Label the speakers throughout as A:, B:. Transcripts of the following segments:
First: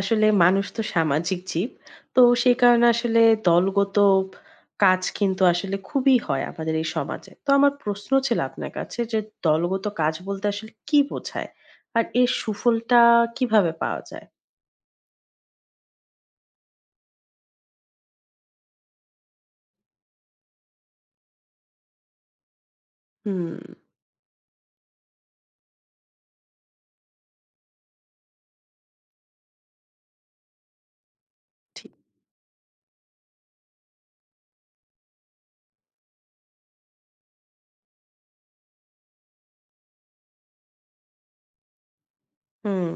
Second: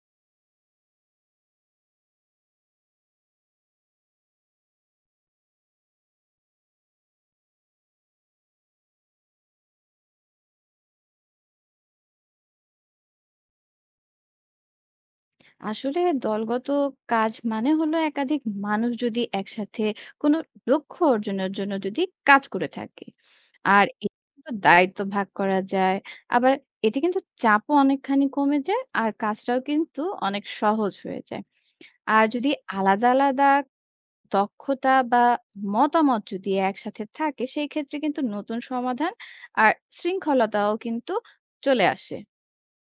A: আসলে মানুষ তো সামাজিক জীব। তো সেই কারণে আসলে দলগত কাজ কিন্তু আসলে খুবই হয় আমাদের এই সমাজে। তো আমার প্রশ্ন ছিল আপনার কাছে যে দলগত কাজ বলতে আসলে কি বোঝায়? আর এর সুফলটা কিভাবে পাওয়া যায়?
B: আসলে দলগত কাজ মানে হলো একাধিক মানুষ যদি একসাথে কোনো লক্ষ্য অর্জনের জন্য যদি কাজ করে থাকে।
A: হুম,
B: আর এতে কিন্তু দায়িত্ব ভাগ করা যায়, আবার এতে কিন্তু চাপও অনেকখানি কমে যায়, আর কাজটাও কিন্তু অনেক সহজ হয়ে যায়।
A: ঠিক।
B: আর যদি আলাদা আলাদা দক্ষতা বা মতামত যদি একসাথে থাকে, সেই ক্ষেত্রে কিন্তু নতুন সমাধান আর শৃঙ্খলতাও কিন্তু চলে আসে।
A: হুম।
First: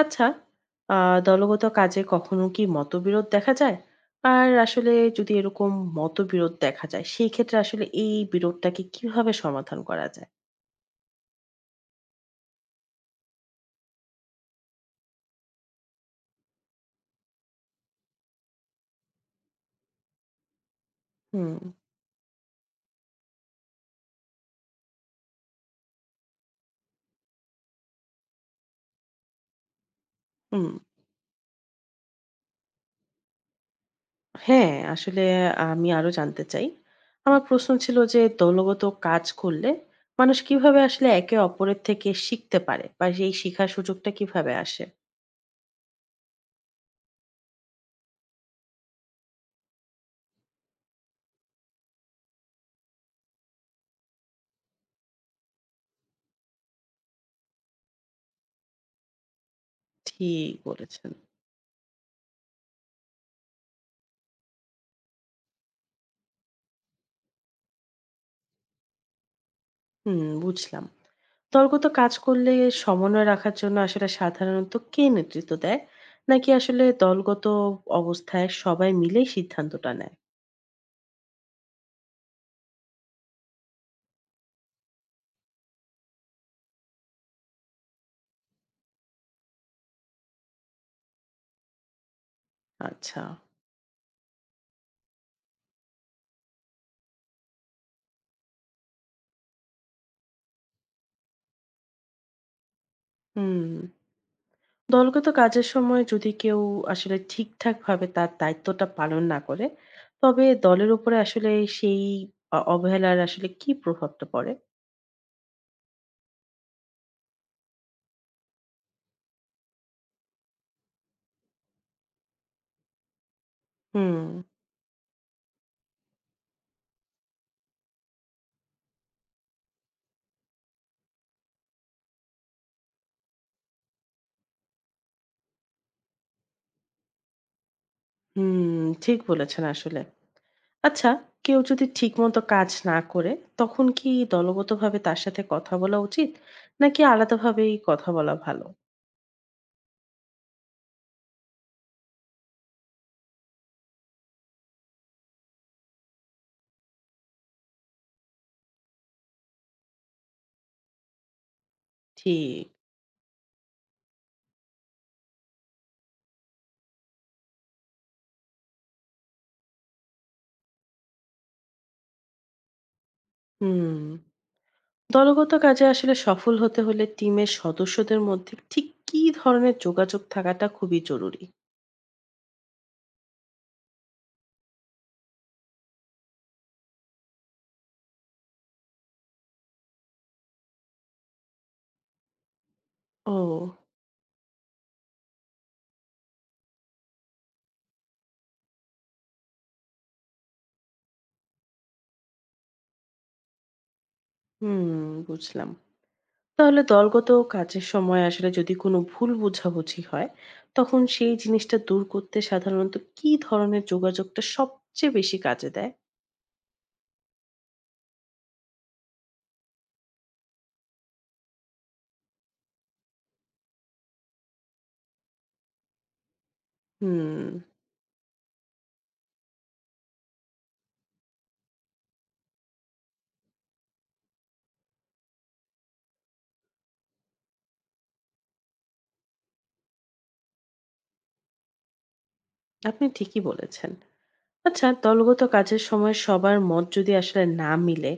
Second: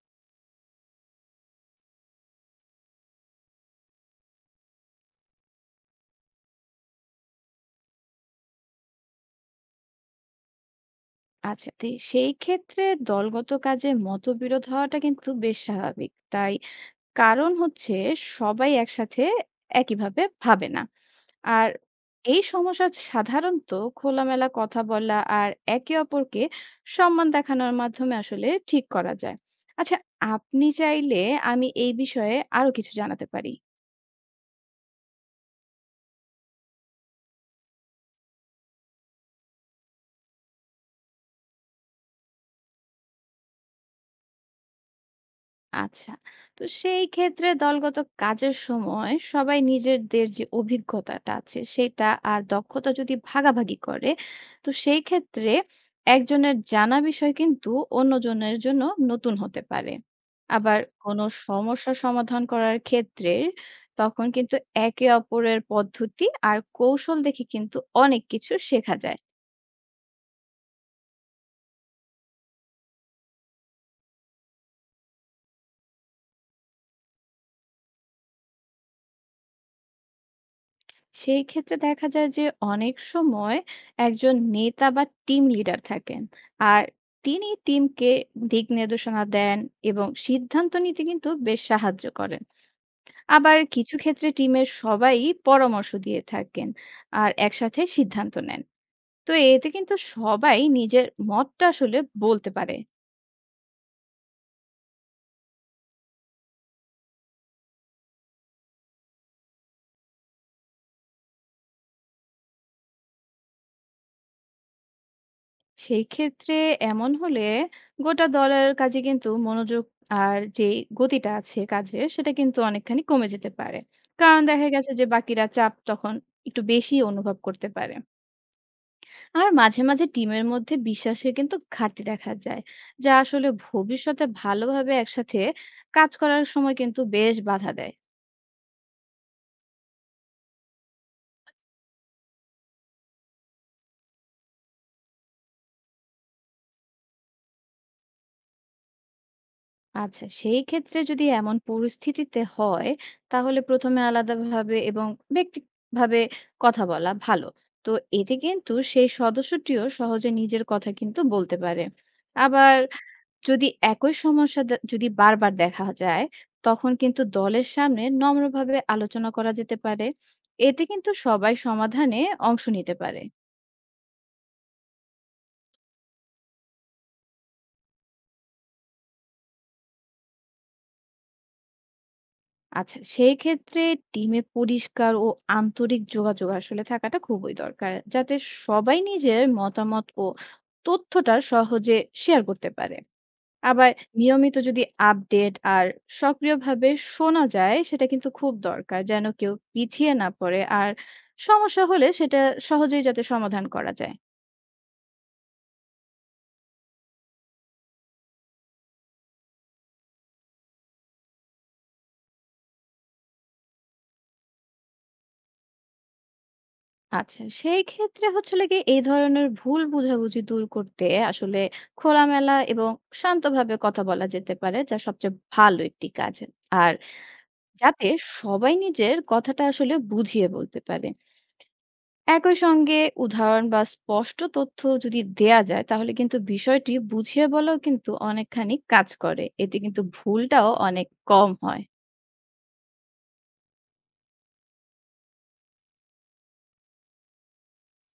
A: আচ্ছা, আ দলগত কাজে কখনো কি মতবিরোধ দেখা যায়? আর আসলে যদি এরকম মতবিরোধ দেখা যায়, সেই ক্ষেত্রে আসলে এই বিরোধটাকে কিভাবে সমাধান করা যায়?
B: আচ্ছা, তো সেই ক্ষেত্রে দলগত কাজে মতবিরোধ হওয়াটা কিন্তু বেশ স্বাভাবিক, তাই কারণ হচ্ছে সবাই একসাথে একইভাবে ভাবে না।
A: হুম,
B: আর এই সমস্যা সাধারণত খোলামেলা কথা বলা আর একে অপরকে সম্মান দেখানোর মাধ্যমে আসলে ঠিক করা যায়। আচ্ছা, আপনি
A: হুম।
B: চাইলে আমি এই বিষয়ে আরো কিছু জানাতে পারি।
A: হ্যাঁ, আসলে আমি আরো জানতে চাই। আমার প্রশ্ন ছিল যে দলগত কাজ করলে মানুষ কিভাবে আসলে একে অপরের থেকে শিখতে পারে বা এই শিখার সুযোগটা কিভাবে আসে?
B: আচ্ছা। তো সেই ক্ষেত্রে দলগত কাজের সময় সবাই নিজেদের যে অভিজ্ঞতাটা আছে সেটা আর দক্ষতা যদি ভাগাভাগি করে, তো সেই ক্ষেত্রে একজনের জানা বিষয় কিন্তু অন্যজনের জন্য নতুন হতে পারে।
A: ঠিক
B: আবার
A: বলেছেন।
B: কোনো সমস্যা সমাধান করার ক্ষেত্রে তখন কিন্তু একে অপরের পদ্ধতি আর কৌশল দেখে কিন্তু অনেক কিছু শেখা যায়।
A: হুম, বুঝলাম। দলগত কাজ করলে সমন্বয় রাখার জন্য আসলে সাধারণত কে নেতৃত্ব দেয়? নাকি আসলে দলগত অবস্থায় সবাই মিলেই সিদ্ধান্তটা নেয়?
B: সেই ক্ষেত্রে দেখা যায় যে অনেক সময় একজন নেতা বা টিম লিডার থাকেন, আর তিনি টিমকে দিক নির্দেশনা দেন এবং সিদ্ধান্ত নিতে কিন্তু বেশ সাহায্য করেন।
A: আচ্ছা।
B: আবার কিছু ক্ষেত্রে টিমের সবাই পরামর্শ দিয়ে থাকেন আর একসাথে সিদ্ধান্ত নেন, তো এতে কিন্তু সবাই নিজের মতটা আসলে বলতে পারে।
A: হুম। দলগত কাজের সময় যদি কেউ আসলে ঠিকঠাকভাবে তার দায়িত্বটা পালন না করে, তবে দলের উপরে আসলে সেই অবহেলার আসলে কি প্রভাবটা পড়ে?
B: সেই ক্ষেত্রে এমন হলে গোটা দলের কাজে কিন্তু মনোযোগ আর যে গতিটা আছে কাজে সেটা কিন্তু অনেকখানি কমে যেতে পারে।
A: হুম,
B: কারণ দেখা গেছে যে বাকিরা চাপ তখন একটু বেশি অনুভব করতে পারে, আর মাঝে মাঝে টিমের মধ্যে বিশ্বাসের কিন্তু ঘাটতি দেখা যায়, যা আসলে ভবিষ্যতে ভালোভাবে একসাথে কাজ করার সময় কিন্তু বেশ বাধা দেয়।
A: হুম, ঠিক বলেছেন আসলে। আচ্ছা, কেউ যদি ঠিকমতো কাজ না করে, তখন কি দলগতভাবে তার সাথে কথা বলা উচিত? নাকি আলাদাভাবেই কথা বলা ভালো?
B: আচ্ছা, সেই ক্ষেত্রে যদি এমন পরিস্থিতিতে হয়, তাহলে ১ম এ আলাদাভাবে এবং ব্যক্তিগতভাবে কথা বলা ভালো। তো এতে কিন্তু সেই সদস্যটিও সহজে নিজের কথা কিন্তু বলতে পারে।
A: ঠিক,
B: আবার যদি একই সমস্যা যদি বারবার দেখা যায়, তখন কিন্তু দলের সামনে নম্রভাবে আলোচনা করা যেতে পারে। এতে কিন্তু সবাই সমাধানে অংশ নিতে পারে।
A: হুম। দলগত কাজে আসলে সফল হতে হলে টিমের সদস্যদের মধ্যে ঠিক কী ধরনের যোগাযোগ থাকাটা খুবই জরুরি?
B: আচ্ছা, সেই ক্ষেত্রে টিমে পরিষ্কার ও আন্তরিক যোগাযোগ আসলে থাকাটা খুবই দরকার। যাতে সবাই নিজের মতামত ও তথ্যটা সহজে শেয়ার করতে পারে।
A: ও।
B: আবার নিয়মিত যদি আপডেট আর সক্রিয়ভাবে শোনা যায় সেটা কিন্তু খুব দরকার। যেন কেউ পিছিয়ে না পড়ে আর সমস্যা হলে সেটা সহজেই যাতে সমাধান করা যায়।
A: হুম, বুঝলাম। তাহলে দলগত কাজের সময় আসলে যদি কোনো ভুল বোঝাবুঝি হয়, তখন সেই জিনিসটা দূর করতে সাধারণত কি ধরনের যোগাযোগটা সবচেয়ে বেশি কাজে দেয়?
B: আচ্ছা, সেই ক্ষেত্রে হলো গিয়ে এই ধরনের ভুল বোঝাবুঝি দূর করতে আসলে খোলামেলা এবং শান্তভাবে কথা বলা যেতে পারে, যা সবচেয়ে ভালো একটি কাজ। আর
A: হুম,
B: যাতে সবাই নিজের কথাটা আসলে বুঝিয়ে বলতে পারে। একই সঙ্গে উদাহরণ বা স্পষ্ট তথ্য যদি দেয়া যায় তাহলে কিন্তু বিষয়টি বুঝিয়ে বলাও কিন্তু অনেকখানি কাজ করে। এতে কিন্তু ভুলটাও অনেক কম হয়।
A: আপনি ঠিকই বলেছেন। আচ্ছা, দলগত কাজের সময় সবার মত যদি আসলে না মিলে,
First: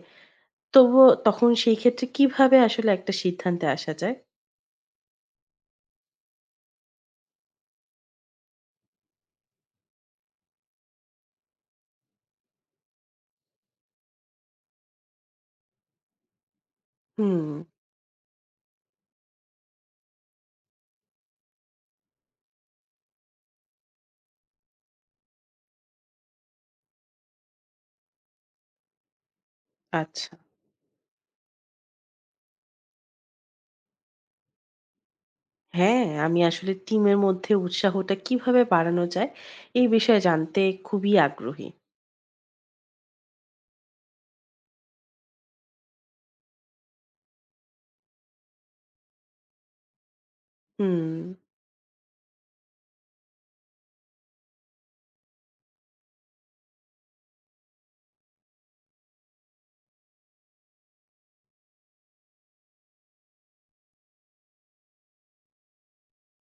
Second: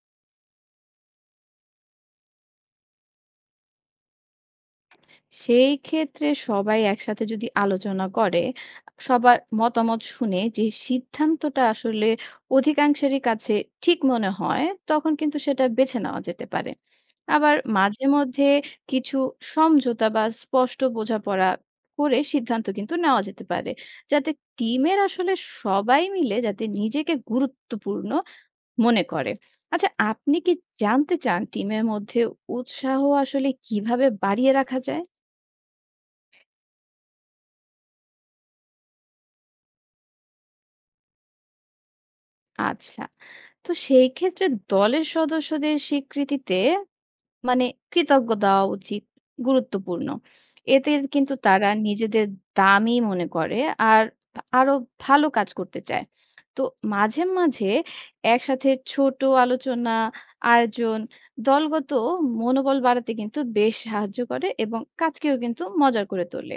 A: তবুও তখন সেই ক্ষেত্রে কিভাবে আসলে একটা সিদ্ধান্তে আসা যায়?
B: সেই ক্ষেত্রে সবাই একসাথে যদি আলোচনা করে, সবার মতামত শুনে যে সিদ্ধান্তটা আসলে অধিকাংশেরই কাছে ঠিক মনে হয়, তখন কিন্তু সেটা বেছে নেওয়া যেতে পারে।
A: হুম,
B: আবার মাঝে মধ্যে কিছু সমঝোতা বা স্পষ্ট বোঝাপড়া করে সিদ্ধান্ত কিন্তু নেওয়া যেতে পারে। যাতে টিমের আসলে সবাই মিলে যাতে নিজেকে গুরুত্বপূর্ণ মনে করে। আচ্ছা,
A: আচ্ছা।
B: আপনি কি জানতে চান টিমের মধ্যে উৎসাহ আসলে কিভাবে বাড়িয়ে রাখা যায়?
A: হ্যাঁ, আমি আসলে টিমের মধ্যে উৎসাহটা কিভাবে বাড়ানো যায়, এই বিষয়ে জানতে খুবই আগ্রহী।
B: আচ্ছা। তো সেই ক্ষেত্রে দলের সদস্যদের স্বীকৃতিতে মানে কৃতজ্ঞ দেওয়া উচিত, গুরুত্বপূর্ণ। এতে
A: হুম।
B: কিন্তু তারা নিজেদের দামি মনে করে আর আরো ভালো কাজ করতে চায়। তো মাঝে মাঝে একসাথে ছোট আলোচনা, আয়োজন, দলগত মনোবল বাড়াতে কিন্তু বেশ সাহায্য করে এবং কাজকেও কিন্তু মজার করে তোলে।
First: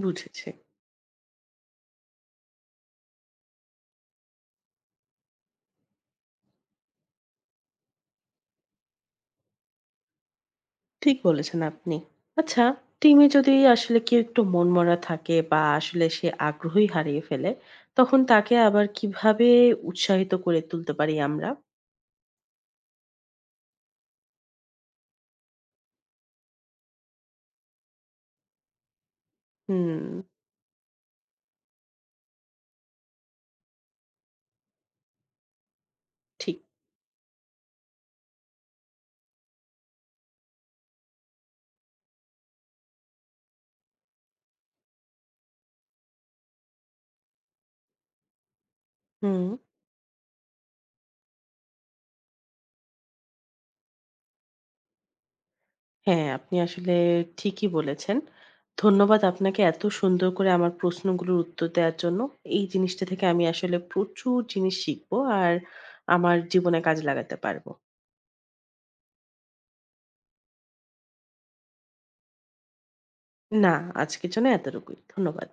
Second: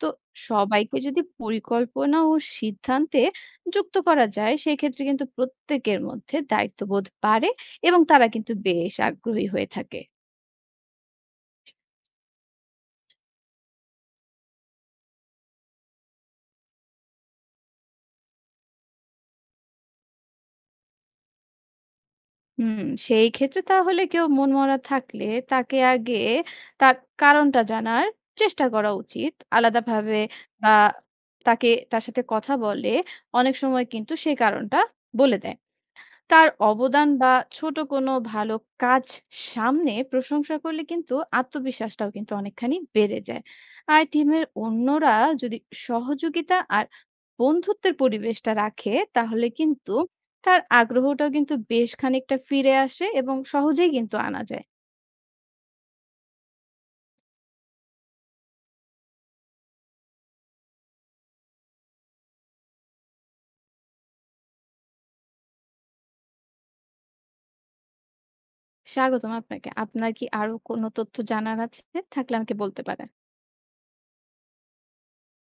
B: তো
A: বুঝেছি।
B: সবাইকে যদি পরিকল্পনা ও সিদ্ধান্তে যুক্ত করা যায় সেক্ষেত্রে কিন্তু প্রত্যেকের মধ্যে দায়িত্ববোধ বাড়ে, এবং তারা কিন্তু বেশ আগ্রহী হয়ে থাকে।
A: ঠিক বলেছেন আপনি। আচ্ছা, টিমে যদি আসলে কেউ একটু মনমরা থাকে বা আসলে সে আগ্রহই হারিয়ে ফেলে, তখন তাকে আবার কিভাবে উৎসাহিত করে তুলতে পারি আমরা?
B: হুম, সেই ক্ষেত্রে তাহলে কেউ মনমরা থাকলে তাকে আগে তার কারণটা জানার চেষ্টা করা উচিত
A: হুম,
B: আলাদাভাবে, বা তাকে তার সাথে কথা বলে অনেক সময় কিন্তু সেই কারণটা বলে দেয়। তার
A: ঠিক।
B: অবদান বা ছোট কোনো ভালো কাজ সামনে প্রশংসা করলে কিন্তু আত্মবিশ্বাসটাও কিন্তু অনেকখানি বেড়ে যায়। আর টিমের অন্যরা যদি সহযোগিতা আর বন্ধুত্বের পরিবেশটা রাখে তাহলে
A: হুম।
B: কিন্তু তার আগ্রহটাও কিন্তু বেশ খানিকটা ফিরে আসে এবং সহজেই কিন্তু আনা যায়।
A: হ্যাঁ, আপনি আসলে ঠিকই বলেছেন। ধন্যবাদ আপনাকে এত সুন্দর করে আমার প্রশ্নগুলোর উত্তর দেওয়ার জন্য। এই জিনিসটা থেকে আমি আসলে প্রচুর জিনিস শিখবো আর আমার জীবনে কাজে লাগাতে পারবো।
B: স্বাগতম আপনাকে। আপনার কি আরো কোনো তথ্য জানার আছে? থাকলে আমাকে বলতে পারেন।
A: না, আজকের জন্য এতটুকুই। ধন্যবাদ।